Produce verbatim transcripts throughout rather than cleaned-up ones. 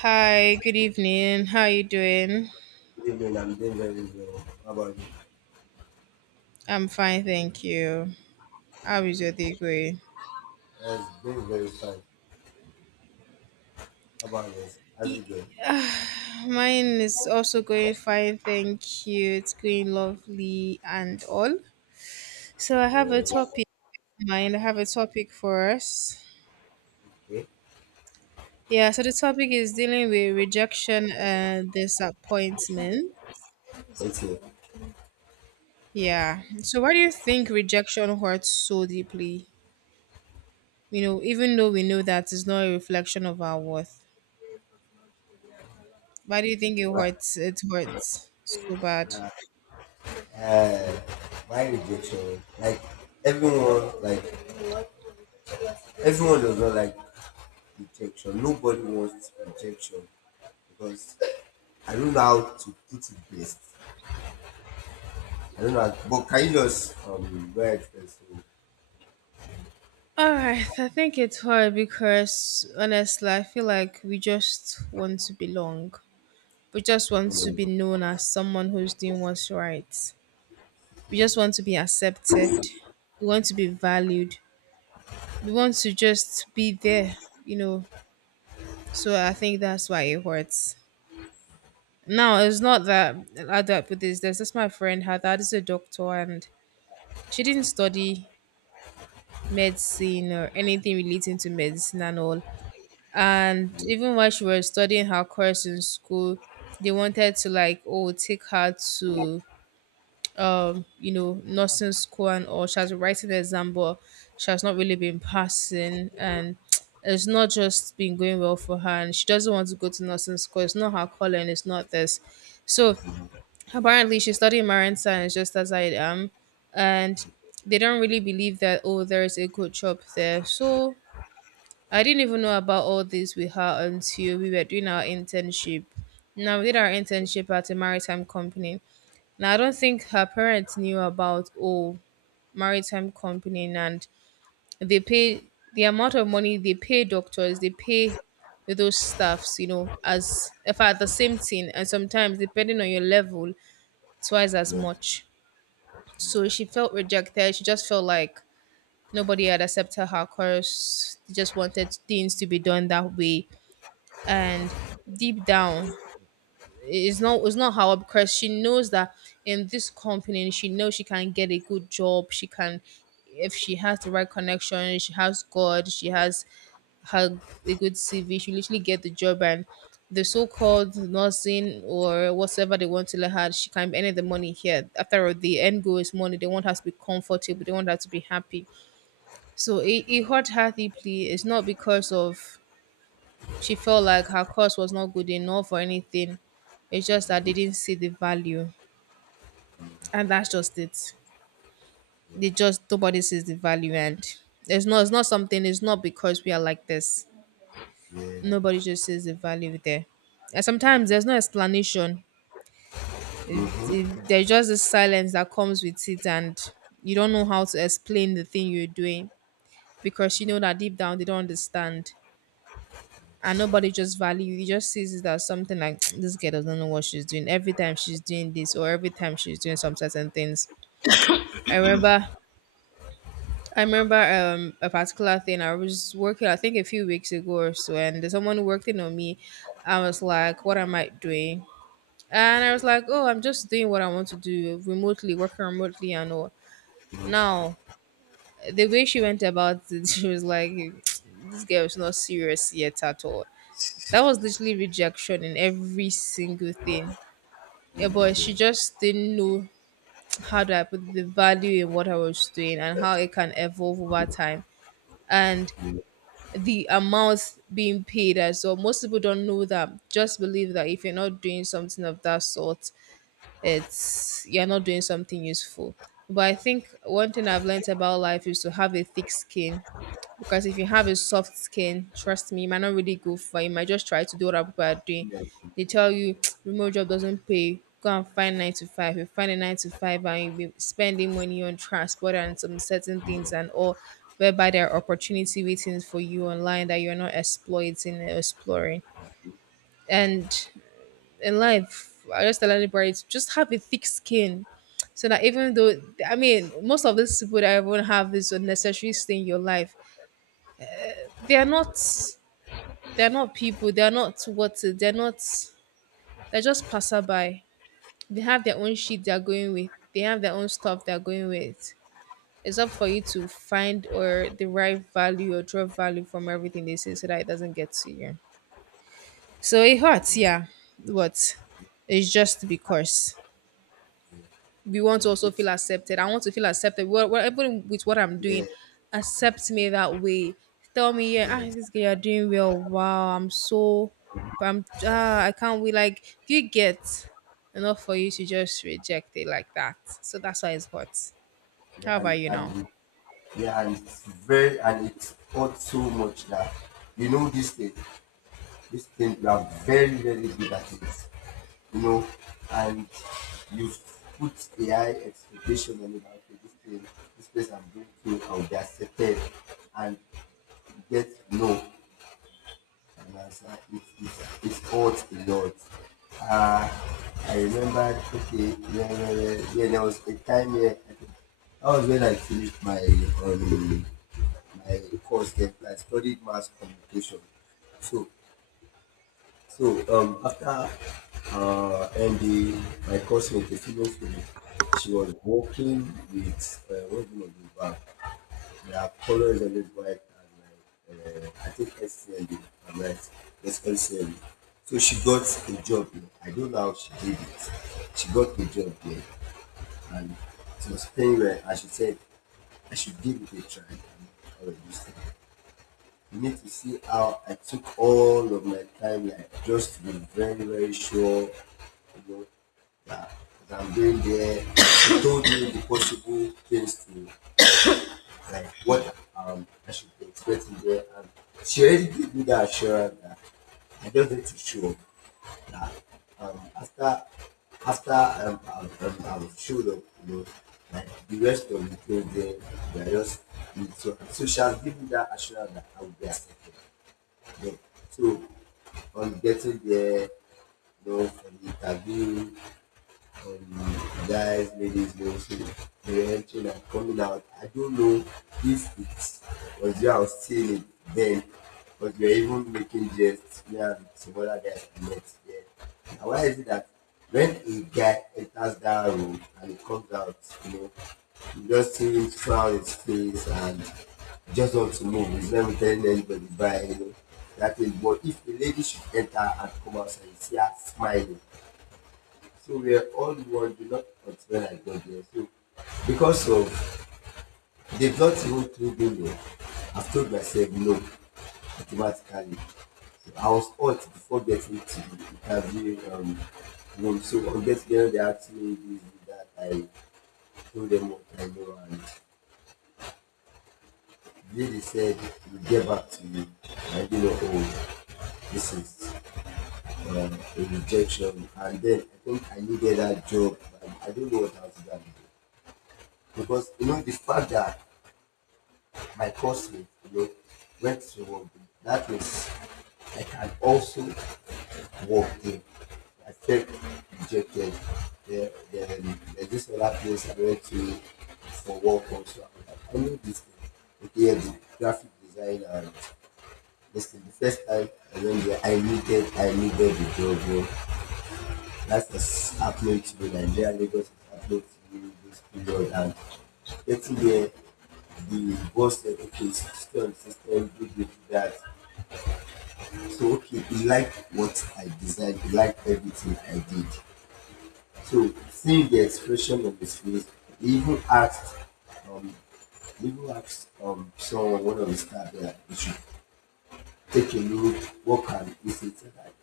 Hi, good evening. How are you doing? Good evening. I'm doing very well. How about you? I'm fine, thank you. How is your day going? Yes, doing very fine. How about you? How's Y- it going? ah, Mine is also going fine, thank you. It's going lovely and all. So I have a Uh, topic in mind. I have a topic for us. okay. Yeah, so the topic is dealing with rejection and disappointment. Okay. Yeah. So why do you think rejection hurts so deeply? You know, even though we know that it's not a reflection of our worth. Why do you think it Why, hurts? It hurts so bad. uh, uh, why rejection? Like everyone, like everyone does not like rejection. Nobody wants rejection because I don't know how to put it best. I don't know. How, but can you just um very first? All right, I think it's hard because honestly, I feel like we just want to belong. We just want Yeah, to be known as someone who's doing what's right. We just want to be accepted. We want to be valued. We want to just be there, you know. So I think that's why it hurts. Now, it's not that I up with this. There's just my friend, her dad is a doctor, and she didn't study medicine or anything relating to medicine and all. And even while she was studying her course in school, they wanted to like oh take her to um you know nursing school and all. She has been writing the exam, but she has not really been passing and. It's not just been going well for her, and she doesn't want to go to nursing school. It's not her calling. It's not this. So apparently she studied marine science just as I am, and they don't really believe that oh there's a good job there. So I didn't even know about all this with her until we were doing our internship. Now we did our internship at a maritime company. Now I don't think her parents knew about oh maritime company and they pay the amount of money they pay doctors, they pay those staffs, you know, as if at the same thing and sometimes depending on your level, twice as much. So she felt rejected. She just felt like nobody had accepted her course. She just wanted things to be done that way. And deep down, it's not it's not how because she knows that in this company, she knows she can get a good job. She can if she has the right connection, she has God, she has had a good C V she literally get the job and the so-called nursing or whatever they want to let her, she can earn the money here. After all, the end goal is money. They want her to be comfortable. They want her to be happy. So it, it hurt her deeply. It's not because of she felt like her course was not good enough or anything. It's just that they didn't see the value. And that's just it. yeah, They just nobody sees the value and it's not it's not something it's not because we are like this. yeah. Nobody just sees the value there. And And sometimes it- there's no explanation. It- Mhm. it- There's just this silence that comes with it, and you don't know how to explain the thing you're doing because you know that deep down they don't understand. And nobody just value. You just sees it as something like this girl doesn't know what she's doing. Every time she's doing this, or every time she's doing some certain things. I remember I remember um a particular thing. I was working, I think a few weeks ago or so, and someone working on me. I was like, what am I doing? And I was like, oh, I'm just doing what I want to do remotely, working remotely and all. Now, the way she went about it, she was like, this girl is not serious yet at all. That was literally rejection in every single thing. Yeah, but she just didn't know how do I put the value in what I was doing and how it can evolve over time. And the amount being paid as well. Most people don't know that. Just believe that if you're not doing something of that sort, it's you're not doing something useful. But I think one thing I've learned about life is to have a thick skin. Because if you have a soft skin, trust me, you might not really go for it. You might just try to do what other people are doing. Yeah. They tell you remote job doesn't pay. Go and find nine to five. You find a nine to five and you'll be spending money on transport and some certain things and all whereby there are opportunity waiting for you online that you're not exploiting and exploring. And in life, I just tell anybody to just have a thick skin. So that even though I mean most of these people that everyone have this unnecessary thing in your life, they are not they are not people, they are not what they're not they're just passerby. They have their own shit they're going with. They have their own stuff they're going with. It's up for you to find or derive value or draw value from everything they say so that it doesn't get to you. So it hurts, yeah. What? It's just because we want and to also it's feel accepted. I want to feel accepted. Well, well, even with what I'm yeah, doing, accept me that way. Tell me, yeah, yeah, ah, this girl, you're doing well. Wow, I'm so, I'm, ah, I can't wait. Like, do you get enough for you to just reject it like that? So that's why it's hot. yeah, How and about you now? and yeah, and it's very and it hurt so much that you know this thing, this thing you are very very good at it, you know, and you've put a high expectation on it. that, Okay, this thing, this place I'm going to, I'll be accepted, and you get no. and I was like, it, it, it hurts a lot. Uh, I remember, okay, yeah, yeah, yeah, yeah, there was a time where I think that was when I finished my um, my course then. I studied mass communication. So, so um, After uh, ending my course with a female friend, she was working with uh, working on the bank. There are colors on it white and like uh, I think S C M B. Am right. It's S C M B. So she got a job. There. I don't know how she did it. She got the job there and it was paying well. And she said I should give it a try. And I was just like, you need to see how I took all of my time, like just to be very, very sure, you know, that, that I'm doing there. She told me the possible things to like what um I should be expecting there. And she already gave me that assurance that I just need to show that um after after um, um, um, um showed up, you know, like the rest of the program, we are just so so she has given me that assurance that I will be accepted. You know. So on getting there, you know, for the interview, um, guys, ladies, mostly who were entering and coming out. I don't know if it was you I was still then, but we were even making jests me and some other guys I met there. And why is it that when a guy enters that room and he comes out, you know, you just see him frown his face and just want to move. He's never telling anybody bye, you know. That is, but if a lady should enter and come outside, you see her smiling, so we are all one, do not consider like God here. So because of they've not even told me no, I've told myself no automatically. So I was hot before getting to the interview um, room. So on getting there, they asked me this, that. I told them what I know, and they, they said we'll get back to you. I didn't know. Oh, this is um, a rejection. And then I think I needed that job. And I don't know what else to do because you know the fact that my classmate, you know, went to rugby. That is, I can also walk in. I felt rejected. There, then there's this other place I went to for work also. I knew this thing. Okay, the graphic design and this thing. The first time I went there, I needed, I needed the job. That's the upload to the Nigeria Lagos is upload to this period and getting there the boss said okay system system do this do that so okay he liked what I designed he liked everything I did so seeing the expression on his face he even asked um he even asked um someone one of the staff there you should take a look what can he say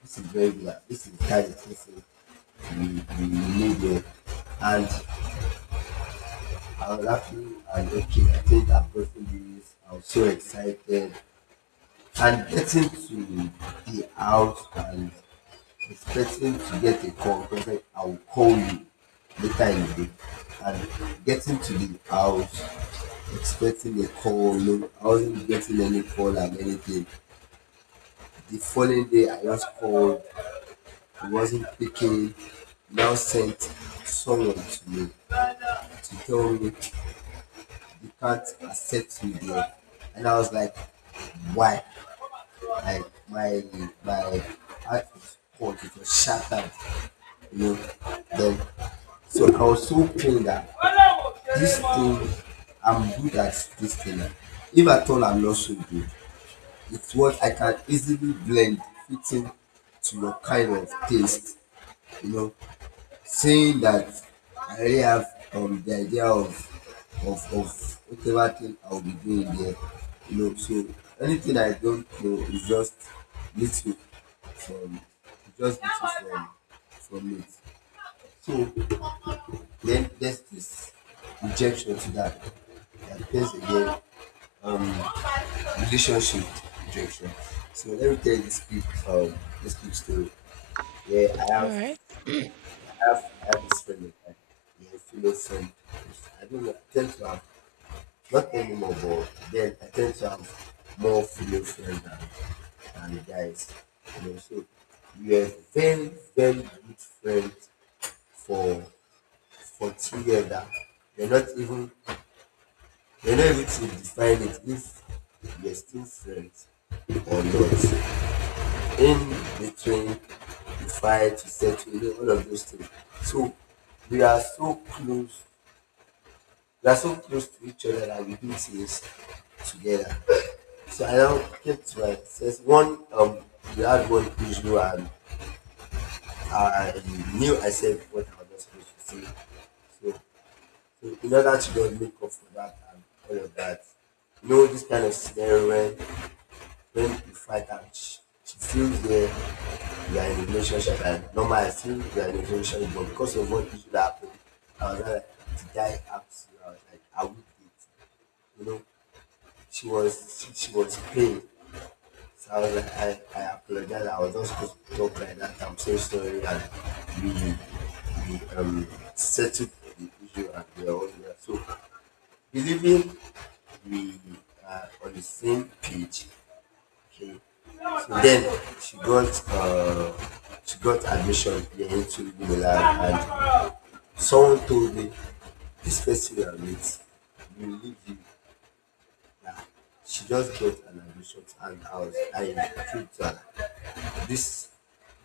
this is very good this is that this is the the need there and I was laughing and joking. I think I've am gotten this. I was so excited. And getting to the house and expecting to get a call because like, I'll call you later in the day. And getting to the house, expecting a call. No, I wasn't getting any call and anything. The following day, I just called. He wasn't picking. Now sent someone to me to tell me you can't accept me there. And I was like, why? Like my my heart was cold, it was shattered, you know. Then so I was so pained that this thing I'm good at this thing. If at all I'm not so good, it's what I can easily blend fitting to your kind of taste, you know saying that I really have um, the idea of of of whatever thing I'll be doing there, you know. So anything I don't know is just little from just little from from it. So then there's this rejection to that. That depends again in relationship rejection. So let me tell you this quick um this quick story. Yeah, I All have right. have I have this friend of mine. He feels some I don't know, I tend to have not anymore but then I tend to have more female friends than than the guys. You know, so we were very, very good friends for for two years that we're not even we're not able to define it if we're still friends or not. In between the fight, to settle, all of those things. So we are so close we are so close to each other that we do things together. So I now kept to myself. One, um, we had one issue, and I knew I said what I was not supposed to say. So, so in order to not make up for that and all of that, you know, this kind of scenario when when you fight and she, she feels there, you are in a relationship, and normally I feel you are in a relationship, but because of what issue that happened, I was not like, the guy asked you, I was like, I would date, you know. She was she was pain. So I was like, I, I apologize. I was not supposed to talk like that. I'm so sorry. And we we um settled the issue and we are all there. So believing we are on the same page. Okay. So then she got uh she got admission into the lab and someone told me this person you are with will leave you she just got an admission and I was I proved her this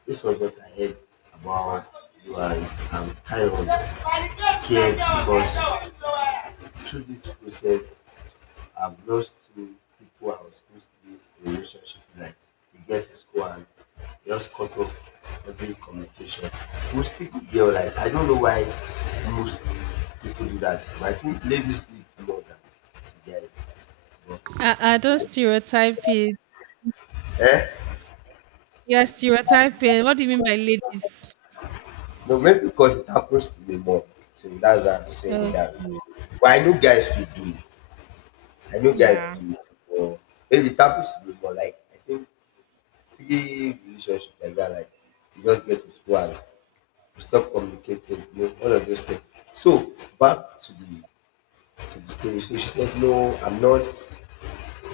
this was what I heard about you and I'm kind of scared because through this process I've lost two people I was supposed to be in a relationship with. Like, you get to school and just cut off every communication. We still the girl. Like, I don't know why most people do that. But I think ladies do it more than guys. But I, I'm I don't still, stereotype it. Yeah, stereotyping. What do you mean by ladies? no, maybe because it happens to me more. So that's why I'm saying it Oh, that way. But I know guys to do it. I know guys yeah. do it. Or maybe it happens to me more. Like I think three relationships like that. Like you just get to school and stop communicating, you know, all of those things. So back to the to the story. So she said, no, I'm not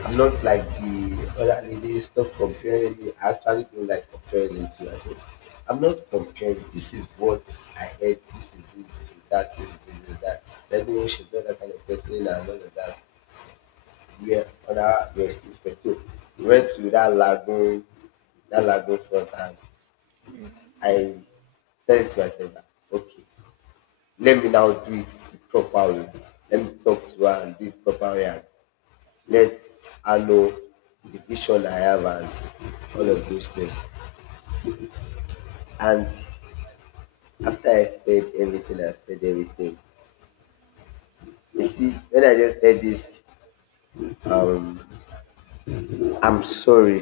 I'm not like the other ladies, stop comparing me. I actually don't like comparing them to I said, I'm not comparing. This is what I heard, this is this, this is that, this is this, this is that. Let me know she's not that kind of person and all of that. We are other we're still friends. So we went to that lagoon, that lagoon front and I said to myself okay let me now do it the proper way let me talk to her and do it properly and let her know the vision I have and all of those things and after I said everything I said everything you see when I just said this um I'm sorry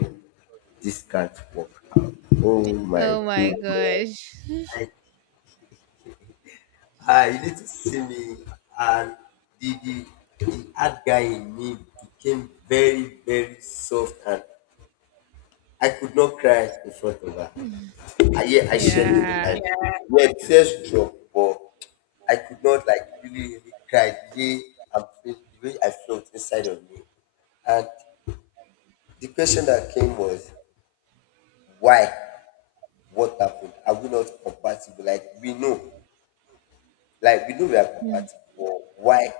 this can't work out oh my Oh my goodness gosh. I ah you need to see me and the the the hard guy in me became very very soft and I could not cry in front of her. I, yeah, I shed the Yeah. like yeah. Yeah, tears dropped, but I could not like really, really cry the way I feel, the way I felt inside of me. And the question that came was, why? What happened? Are we not compatible? Like we know, like we know we are compatible, but why?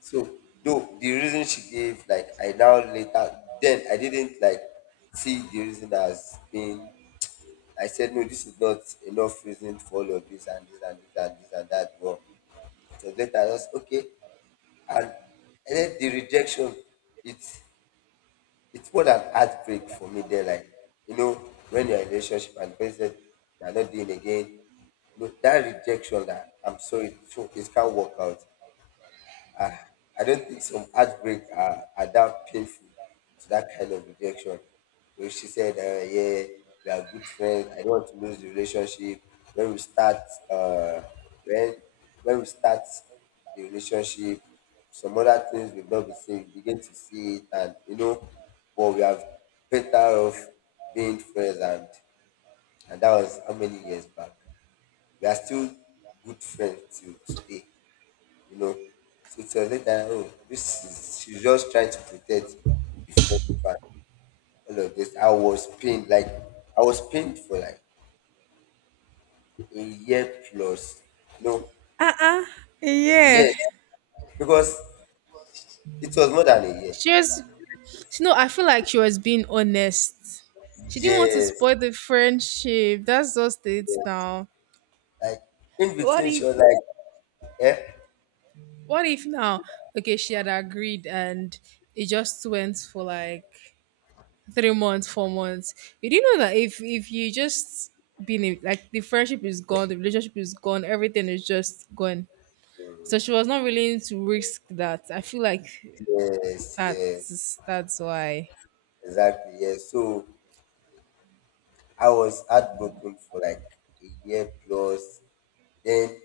So though the reason she gave, like I now later then I didn't like see the reason as being I said, no, this is not enough reason for all of this and this and this and this and that. But so was later, I was okay. And, and then the rejection, it's it's more than heartbreak for me. There, like, you know, when you're in a relationship and the person said, you're not doing again, no, that rejection that I'm sorry, so it can't work out. I, I don't think some heartbreak are, are that painful to that kind of rejection. When she said, uh, yeah, we are good friends. I don't want to lose the relationship. When we start, uh, when when we start the relationship, some other things will not be seen. We begin to see it, and you know, But we have better off being friends. And and that was how many years back. We are still good friends till today you know. So it was later, oh, this is she's just trying to protect the friendship and all of this. I was pained, like I was pained for like a year plus. No, Uh uh Yeah. yes, because it was more than a year. She was She know, I feel like she was being honest. She didn't want to Yes, spoil the friendship. That's just it yes. now. Like in What between she if was like, eh? what if now? Okay, she had agreed and it just went for like three months, four months. You didn't know that if if you just been in, like the friendship is gone, the relationship is gone, everything is just gone. So she was not willing to risk that. I feel like Yes, yes, that's that's why. exactly, yes. So I was heartbroken for like a year plus. Then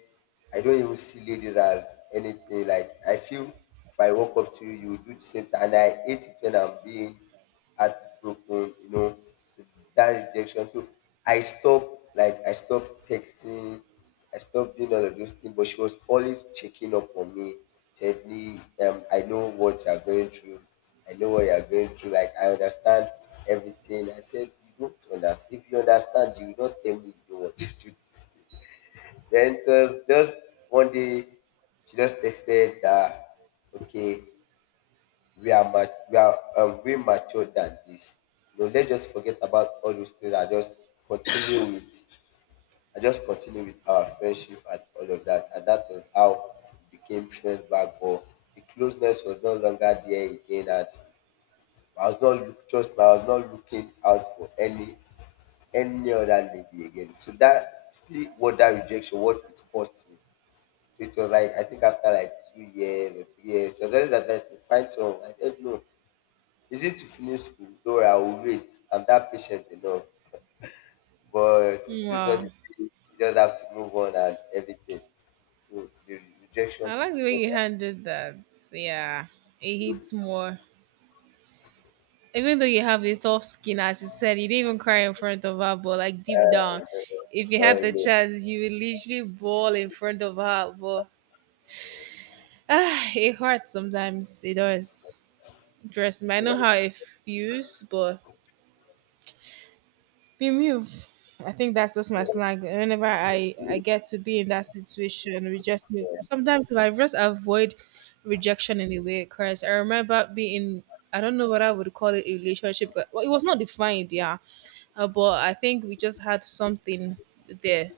I don't even see ladies as anything. Like I feel if I walk up to you, you will do the same thing. And I hate it when I'm being heartbroken, you know, So that rejection. So I stopped, like I stopped texting, I stopped doing all of those things. But she was always checking up on me. Said me, um, I know what you're going through. I know what you're going through. Like I understand everything. I said, you don't understand. If you understand, you will not tell me you don't want to do this. Then just, just one day, she just texted that, okay, we are mat- we are um, way matured than this. You know, let's just forget about all those things and just continue with, and just continue with our friendship and all of that. And that was how we became friends back. But the closeness was no longer there again. And I was not look, trust me, I was not looking out for any any other lady again. So that see what that rejection, what it cost me. So it was like I think after like two years or three years, she was always advised me find someone. I said no, is it to finish school? No, I will wait. I'm that patient enough. But it is what it Wow. is. You just have to move on and everything. So the rejection I like it's the way over. you handled that. Yeah, it hits more. Even though you have a tough skin, as you said, you didn't even cry in front of her, but like deep down, if you Uh, had the yeah. chance, you would literally bawl in front of her. But ah, it hurts sometimes. It does. Trust me, I know So, how it feels, but be moved. I think that's just my slang. Whenever I I get to be in that situation, we just move. Sometimes if I just avoid rejection in a way, because I remember being I don't know what I would call it a relationship. but- Well, it was not defined, yeah, uh, but I think we just had something there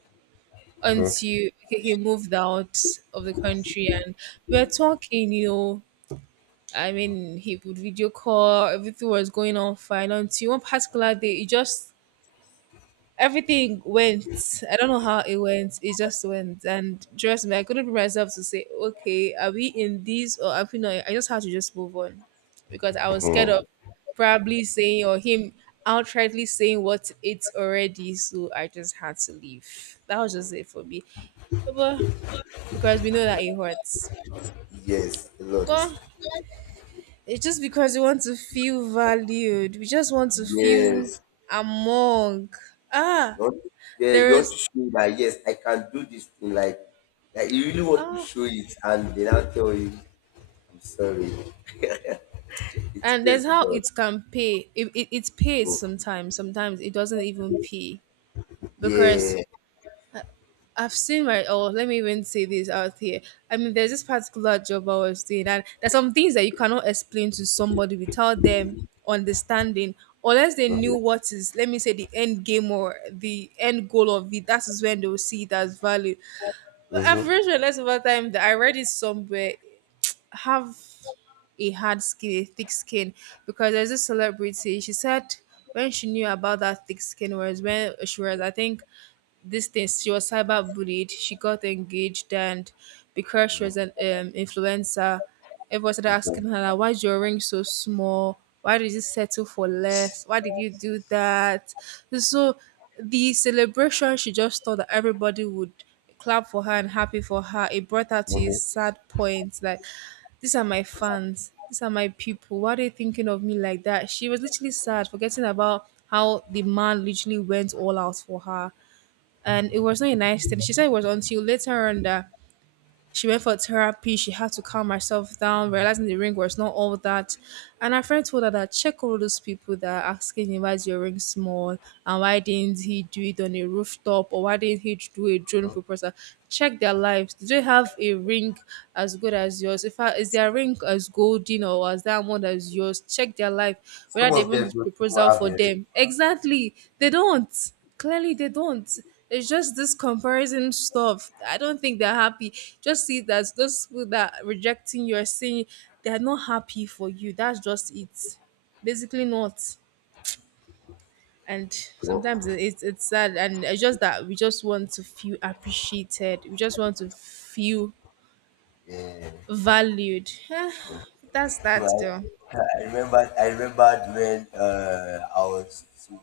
until he he moved out of the country and we were talking, you know. I mean, he would video call, everything was going on fine until one particular day, he just everything went. I don't know how it went. It just went. And trust me, I couldn't bring myself to say, okay, are we in this or are we not? I just had to just move on because I was scared of probably saying or him outrightly saying what it's already. So I just had to leave. That was just it for me. But because we know that it hurts. yes, a But lot. it's just because we want to feel valued. We just want to feel Yes. among. Ah, You want to, yeah, there you want to is. show that yes, I can do this thing. Like, like you really want to Ah, show it, and they now tell you, I'm sorry. It and there's says how a lot. it can pay it, it, it pays So, sometimes sometimes it doesn't even pay yeah. because I've seen my oh let me even say this out here. I mean, there's this particular job I was doing and there's some things that you cannot explain to somebody without them understanding unless they Mm-hmm. knew what is, let me say, the end game or the end goal of it. That is when they will see it as value. But I've Mm-hmm. realized over time that I read it somewhere, have a hard skin, a thick skin, because there's a celebrity. She said when she knew about that thick skin was when she was, I think, these things. She was cyberbullied. She got engaged, and because she was an um, influencer, everyone started asking her, like, "Why's your ring so small? Why did you settle for less? Why did you do that?" So the celebration, she just thought that everybody would clap for her and happy for her. It brought her to a Okay. Hmm. sad point, like these are my fans, these are my people, why are they thinking of me like that. She was literally sad, forgetting about how the man literally went all out for her, and it was not a nice thing. She said it was until later on that she went for therapy. She had to calm herself down, realizing the ring was not all that. And her friend told her that check all those people that are asking him why is your ring small and why didn't he do it on a rooftop or why didn't he do a drone proposal. Check their lives. Do they have a ring as good as yours? If I, is their ring as golden or as diamond as yours? Check their life. Some Whether they of even them did those people proposal have for their own. them. Exactly. They don't, clearly they don't. It's just this comparison stuff. I don't think they're happy. Just see that those people that are rejecting you are saying they're not happy for you. That's just it, basically. Not. And So, sometimes it- it's it's sad, and it's just that we just want to feel appreciated, we just want to feel yeah. valued. That's that Well, though. I remember I remembered when uh, I was to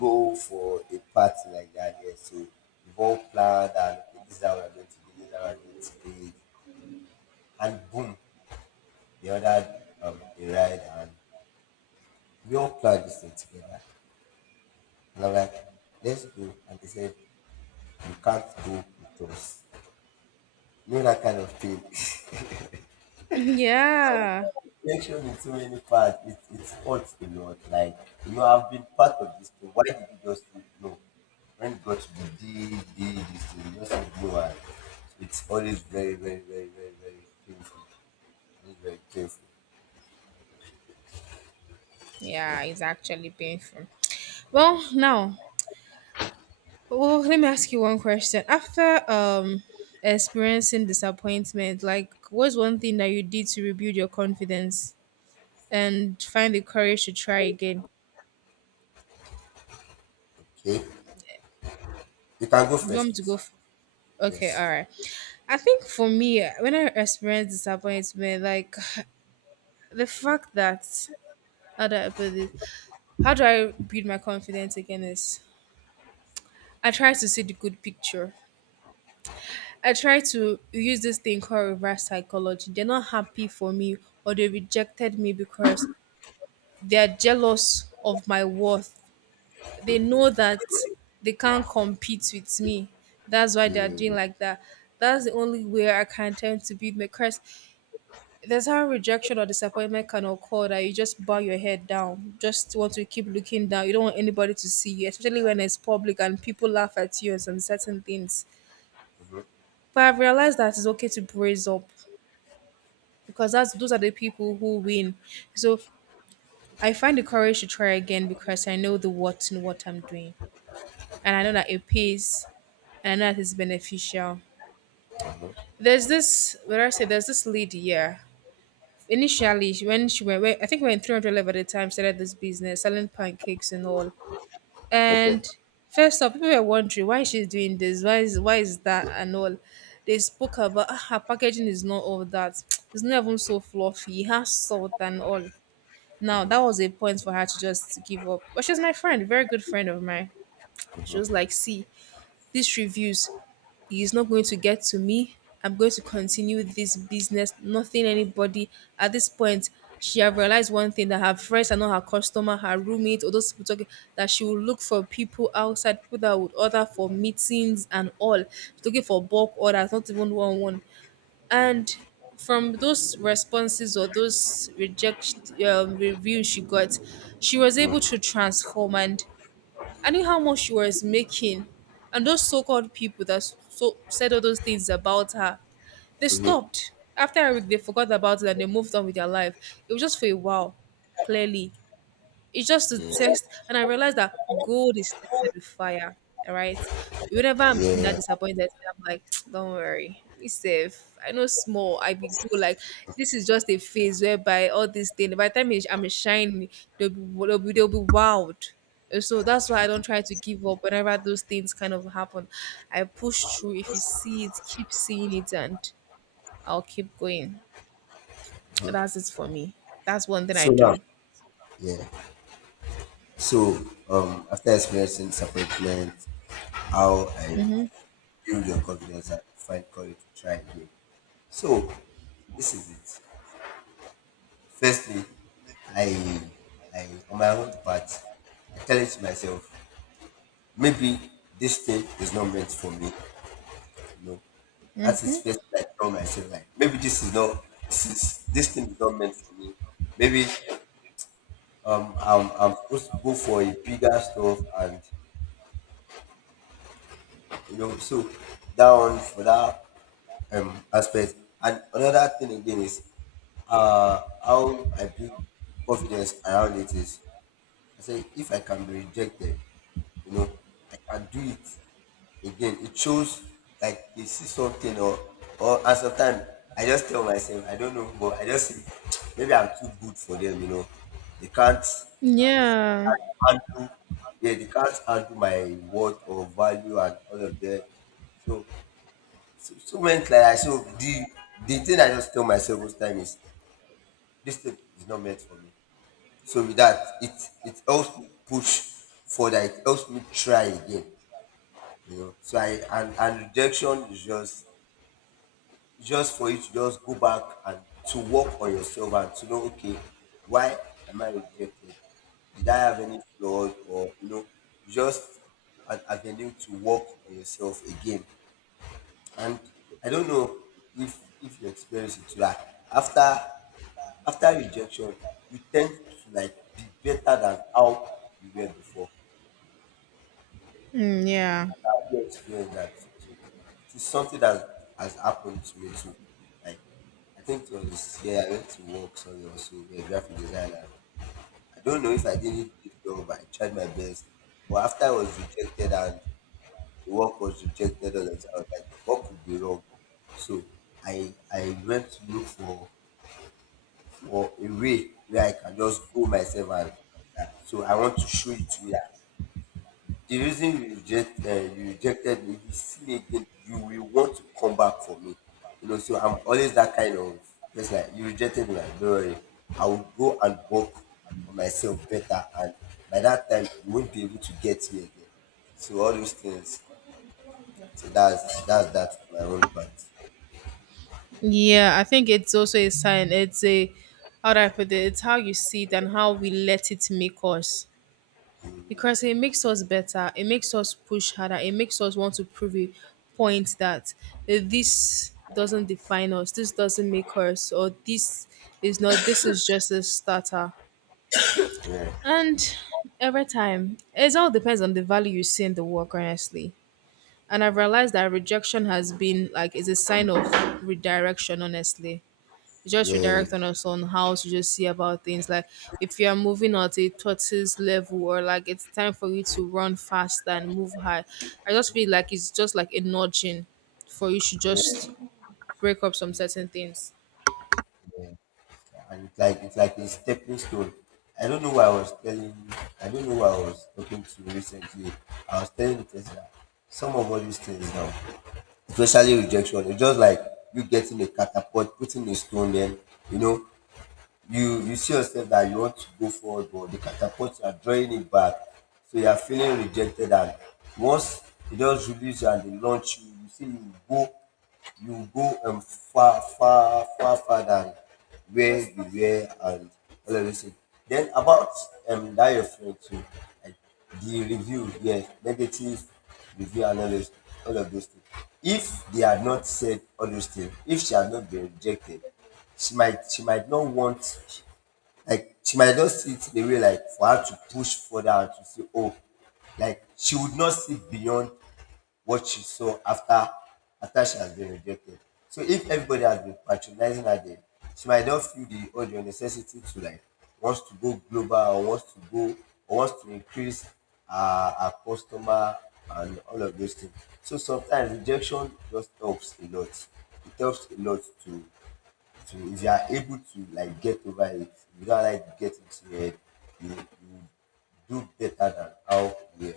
go for a party like that, yeah. So we've all planned and okay, this is how we're going to do, this is how we're going to do it. And boom, they ordered um a ride and we all planned this thing together. And I'm like, let's go. And they said, you can't go because you know that kind of thing. Yeah. Rejection in so many parts. It it hurts a lot. Like you know, I've been part of this thing. Why did you just say no? When God got to the this thing, you just said no. And it's always very, very, very, very, very painful. Very, very painful. Yeah, it's actually painful. Well, now. Well, let me ask you one question. After um experiencing disappointment, like what's one thing that you did to rebuild your confidence and find the courage to try again? Okay, you can go You want first, me to go? please. F- okay, Yes. all right. I think for me, when I experience disappointment, like, the fact that, how do I put this? How do I build my confidence again? Is I try to see the good picture. I try to use this thing called reverse psychology. They're not happy for me or they rejected me because they are jealous of my worth. They know that they can't compete with me. That's why Yeah. they are Mm-hmm. doing like that. That's the only way I can tend to build my crest. There's how rejection or disappointment can occur that you just bow your head down, just want to keep looking down. You don't want anybody to see you, especially when it's public and people laugh at you on certain things. But I've realized that it's okay to brace up, because that's those are the people who win. So I find the courage to try again because I know the what and what I'm doing. And I know that it pays and I know that it's beneficial. There's this, what do I say, there's this lady, yeah. Initially, she- when she went, when- I think when three hundred Live at the time started this business, selling pancakes and all. Okay. And first off, people were wondering why she's doing this, why is, why is that and all. They spoke about "Ah, her packaging is not all that. It's not even so fluffy. It has salt and all." Now, that was a point for her to just give up. But she's my friend, very good friend of mine. She was like, Mm-hmm. see, these reviews, he's not going to get to me. I'm going to continue this business. Nothing, anybody. At this point, she have realized one thing that her friends are not her customer, her roommate, or those people talking. That she will look for people outside, people that would order for meetings and all. She's looking for bulk orders, not even one one. And from those responses or those reject um, reviews she got, she was able Mm-hmm. to transform. And I knew how much she was making. And those so called people that so said all those things about her, they Mm-hmm. stopped. After a week, they forgot about it and they moved on with their life. It was just for a while, clearly. It's just to Yeah. test, and I realized that gold is tested with fire. All right, whenever I'm that Yeah. disappointed, I'm like, don't worry, it's safe. I know small, I be good. Like, this is just a phase whereby all this thing. By the time it's- I'm shining, they'll be they'll be, they'll be wild. And so that's why I don't try to give up whenever those things kind of happen. I push through. If you see it, keep seeing it, and I'll keep going. That's it for me. That's one thing I So now, do. yeah. So um, after experiencing disappointment, how I build your confidence and find courage to try again. So this is it. Firstly, I I on my own part, I tell it to myself, maybe this thing is not meant for me. You know, that is first thing I tell myself like maybe this is not this is this thing is not meant for me. Maybe um I'm I'm supposed to go for a bigger stuff and you know so down for that um, aspect. And another thing again is uh, how I build confidence around it is I say if I can be rejected, you know, I can do it again. It shows like they see something or or and sometimes I just tell myself I don't know, but I just say maybe I'm too good for them, you know. They can't like Yeah. can't handle yeah, they can't handle my worth or value and all of that. So so so many like I so the the thing I just tell myself most time is this thing is not meant for me. So with that, it it helps me push further. It helps me try again. You know. So I and and rejection is just just for you to just go back and to work on yourself and to know okay why am I rejected? Did I have any flaws or you know just an avenue to work on yourself again. And I don't know if if you experience it too. Like after after rejection, you tend to like be better than how you were before. Mm, yeah. I've experienced that before. So it is something that has happened to me too. Like I think it was yeah, I went to work somewhere also, a graphic designer. I don't know if I did it good but I tried my best. But after I was rejected and the work was rejected all the time, I was like, what could be wrong? So I I went to look for or a way where I can just go myself and that. So I want to show it to you that the reason you reject uh, you rejected me, if you see me again, you will want to come back for me. You know, so I'm always that kind of just like you rejected me, like, don't worry. I will go and work on myself better and by that time you won't be able to get me again. So all those things. So that's that's that for my own part. Yeah, I think it's also a sign. It's a, how do I put it? It's how you see it and how we let it make us. Because it makes us better, it makes us push harder, it makes us want to prove a point that, eh, this doesn't define us, this doesn't make us, or this is not, this is just a starter. Yeah. And every time it all depends on the value you see in the work, honestly. And I've realized that rejection has been like is a sign of redirection, honestly. It just Yeah. redirect on us on how to just see about things. Like if you are moving at a tortoise level or like it's time for you to run fast and move high. I just feel like it's just like a nudging for you to Yeah. just break up some certain things. Yeah, and it's like it's like a stepping stone. I don't know why I was telling I don't know why I was talking to recently. I was telling the person that some of all these things now, especially rejection, it's just like you getting a catapult, putting a stone then, you know, you you see yourself that you want to go forward but the catapult you are drawing it back so you are feeling rejected and once it does release you and they launch you you see you go you go um, far far far far than where you were and all of this thing. Then about um that your friend too, I the review, yes, negative review and all those, all of those things. If they had not said all those things, if she had not been rejected, she might she might not want like she might just see it in a way like for her to push further and to say, oh, like she would not see beyond what she saw after after she has been rejected. So if everybody has been patronizing her then, she might not feel the urge or necessity to like wants to go global or wants to go or wants to increase her, her customer and all of those things. So sometimes rejection just helps a lot. It helps a lot to to if you are able to like get over it, if you don't like get into it. you, you do better than how you were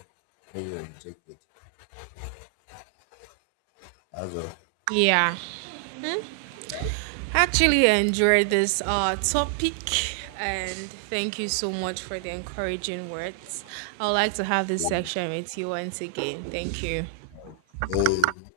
when you were rejected. That's Yeah. Actually enjoyed this uh topic and thank you so much for the encouraging words. I would like to have this all. section with you once again. Thank you. Um,